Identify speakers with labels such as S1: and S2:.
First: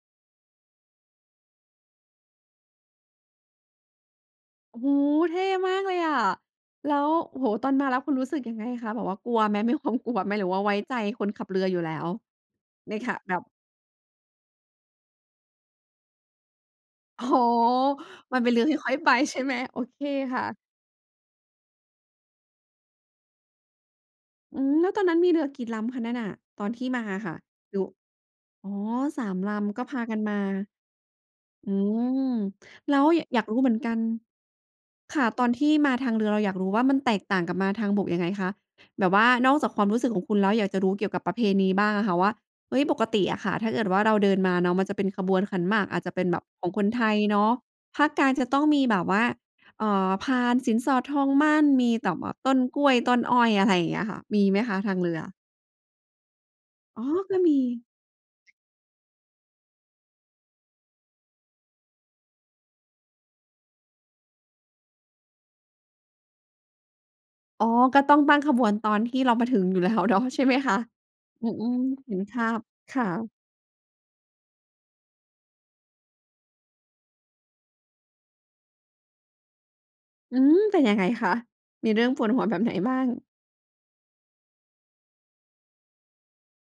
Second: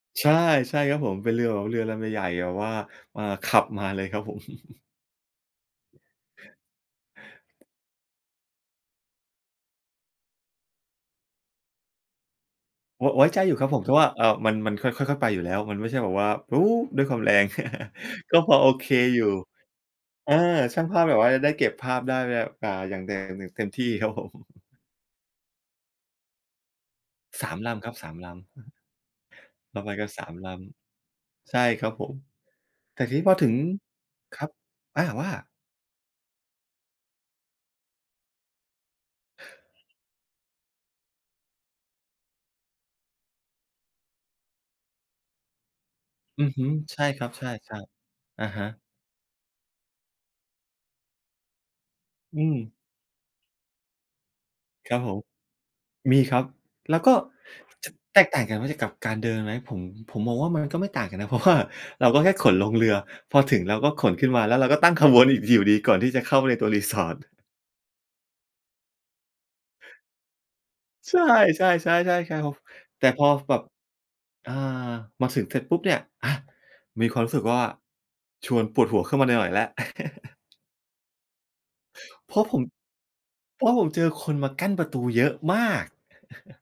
S1: ใช่ ใช่ครับผม เป็นเรือแบบว่าเรือลำใหญ่ ๆ แบบว่า อ่า ขับมาเลยครับผม
S2: โอ้โฮ! เท่มากเลยอะ แล้ว โอ้โฮ! ตอนมาแล้วคุณรู้สึกยังไงคะ? แบบว่ากลัวไหม มีความกลัวไหม หรือว่าไว้ใจคนขับเรืออยู่แล้ว? ใน
S1: ว
S2: ข
S1: ะ ไว้
S2: แบ
S1: ใจ
S2: บ
S1: อยู่ครับผม คือว่า เอ่อ มัน มันค่อย ค่อย ๆ ไปอยู่แล้ว มันไม่ใช่แบบว่า โอ้ ด้วยควา
S2: โ
S1: ม
S2: อ้
S1: แร
S2: โฮ!
S1: ง ก
S2: ม
S1: ็
S2: ันเป
S1: พ
S2: ็น
S1: อ
S2: เรื
S1: โ
S2: อ
S1: อ
S2: ที่
S1: เค
S2: ค่อยไป
S1: อยู่
S2: ใช่ไหม? โอเค
S1: เออ
S2: ค่ะ
S1: แล้วช่างภาพแบบว่าจะได้เก็บภาพได้แบบ อ่า อย่าง อย่างเต็มที่ครับ ผม
S2: อืม แล้วตอนนั้นมีเรือกี่ลำคะนั่นน่ะ ตอนที่มาอะค่ะ?
S1: 3 ล
S2: อยู่
S1: ำครับ 3 ลำ อือ
S2: อ๋
S1: ฮ
S2: อ
S1: ึ
S2: 3 ล
S1: เ
S2: ำ
S1: ร
S2: ก
S1: า
S2: ็
S1: ไป
S2: พา
S1: กัน
S2: กั
S1: ส
S2: น
S1: า
S2: ม
S1: ม
S2: า
S1: ลำ ใช่
S2: อื
S1: ครับผม
S2: ม แล
S1: แต
S2: ้
S1: ่
S2: ว
S1: ทีนี้พอ
S2: อยา
S1: ถ
S2: ก
S1: ึ
S2: ร
S1: ง
S2: ู้เหมือนกัน
S1: ครับ อา
S2: ค่
S1: ว
S2: ะ
S1: ่า?
S2: ตอนที่มาทางเรือ เราอยากรู้ว่ามันแตกต่างกับมาทางบกยังไงคะ? แบบว่านอกจากความรู้สึกของคุณแล้ว อยากจะรู้เกี่ยวกับประเพณีบ้างอะค่ะว่า เฮ้ย! ปกติอะค่ะ ถ้าเกิดว่าเราเดินมาเนาะ มันจะเป็นขบวนขันหมาก อาจจะเป็นแบ
S1: อื
S2: บ
S1: อฮ
S2: ข
S1: ึ
S2: องคน
S1: ใช
S2: ไท
S1: ่
S2: ย
S1: ครับ
S2: เน
S1: ใช
S2: าะ
S1: ่
S2: ภาคกลาง
S1: ๆ อ
S2: จ
S1: ะ
S2: ะต้
S1: ฮ
S2: อง
S1: ะ
S2: มีแบบว่า เอ่อ พานสินสอด ทองหมั้น มีแต่แบบ
S1: อื
S2: ต้น
S1: ม
S2: กล้วย ต้นอ้อย อย่างเงี้ยค่ะ มีไหมคะท
S1: ค
S2: า
S1: รั
S2: ง
S1: บ
S2: เร
S1: ผ
S2: ื
S1: ม
S2: อ?
S1: มีครับ แล
S2: อ
S1: ้ว
S2: ๋อ
S1: ก็
S2: ก็มี
S1: จะแตกต่างกันว่าจะ กับการเดินไหม? ผม ผมมองว่ามันก็ไม่ต่างกันนะ เพราะว่าเราก็แค่ขนลงเรือ พอถึงเราก็ขนขึ้นมา แล้วเราก็ตั้งขบวนอีกทีอยู่ดี ก่อนที่จะเข้าไปในตัว Resort
S2: อ๋อ ก็ต้องตั้ง ขบวนตอนที่เรามาถึงอยู่แล้วเนาะ ใช่ไหมคะ?
S1: ใช่
S2: อ
S1: ใช
S2: อื
S1: ่
S2: ม เห็น
S1: ๆ
S2: ภ
S1: ๆ ๆ
S2: า
S1: พอ
S2: พค
S1: แต
S2: ่
S1: ่พ
S2: ะ
S1: อ ฟ แบบ อา มาถึงเสร็จปุ๊บเนี่ย อะมีความรู้สึกว่า ชวนปวดหัวขึ้นมาหน่อย ๆ แล้ว
S2: อืม เป็นยังไงคะ? มีเรื่องปวด
S1: เพ
S2: ห
S1: รา
S2: ั
S1: ะ
S2: วแ
S1: ผ
S2: บ
S1: ม
S2: บไหนบ้าง?
S1: เพราะผมเจอคนมากั้นประตูเยอะมาก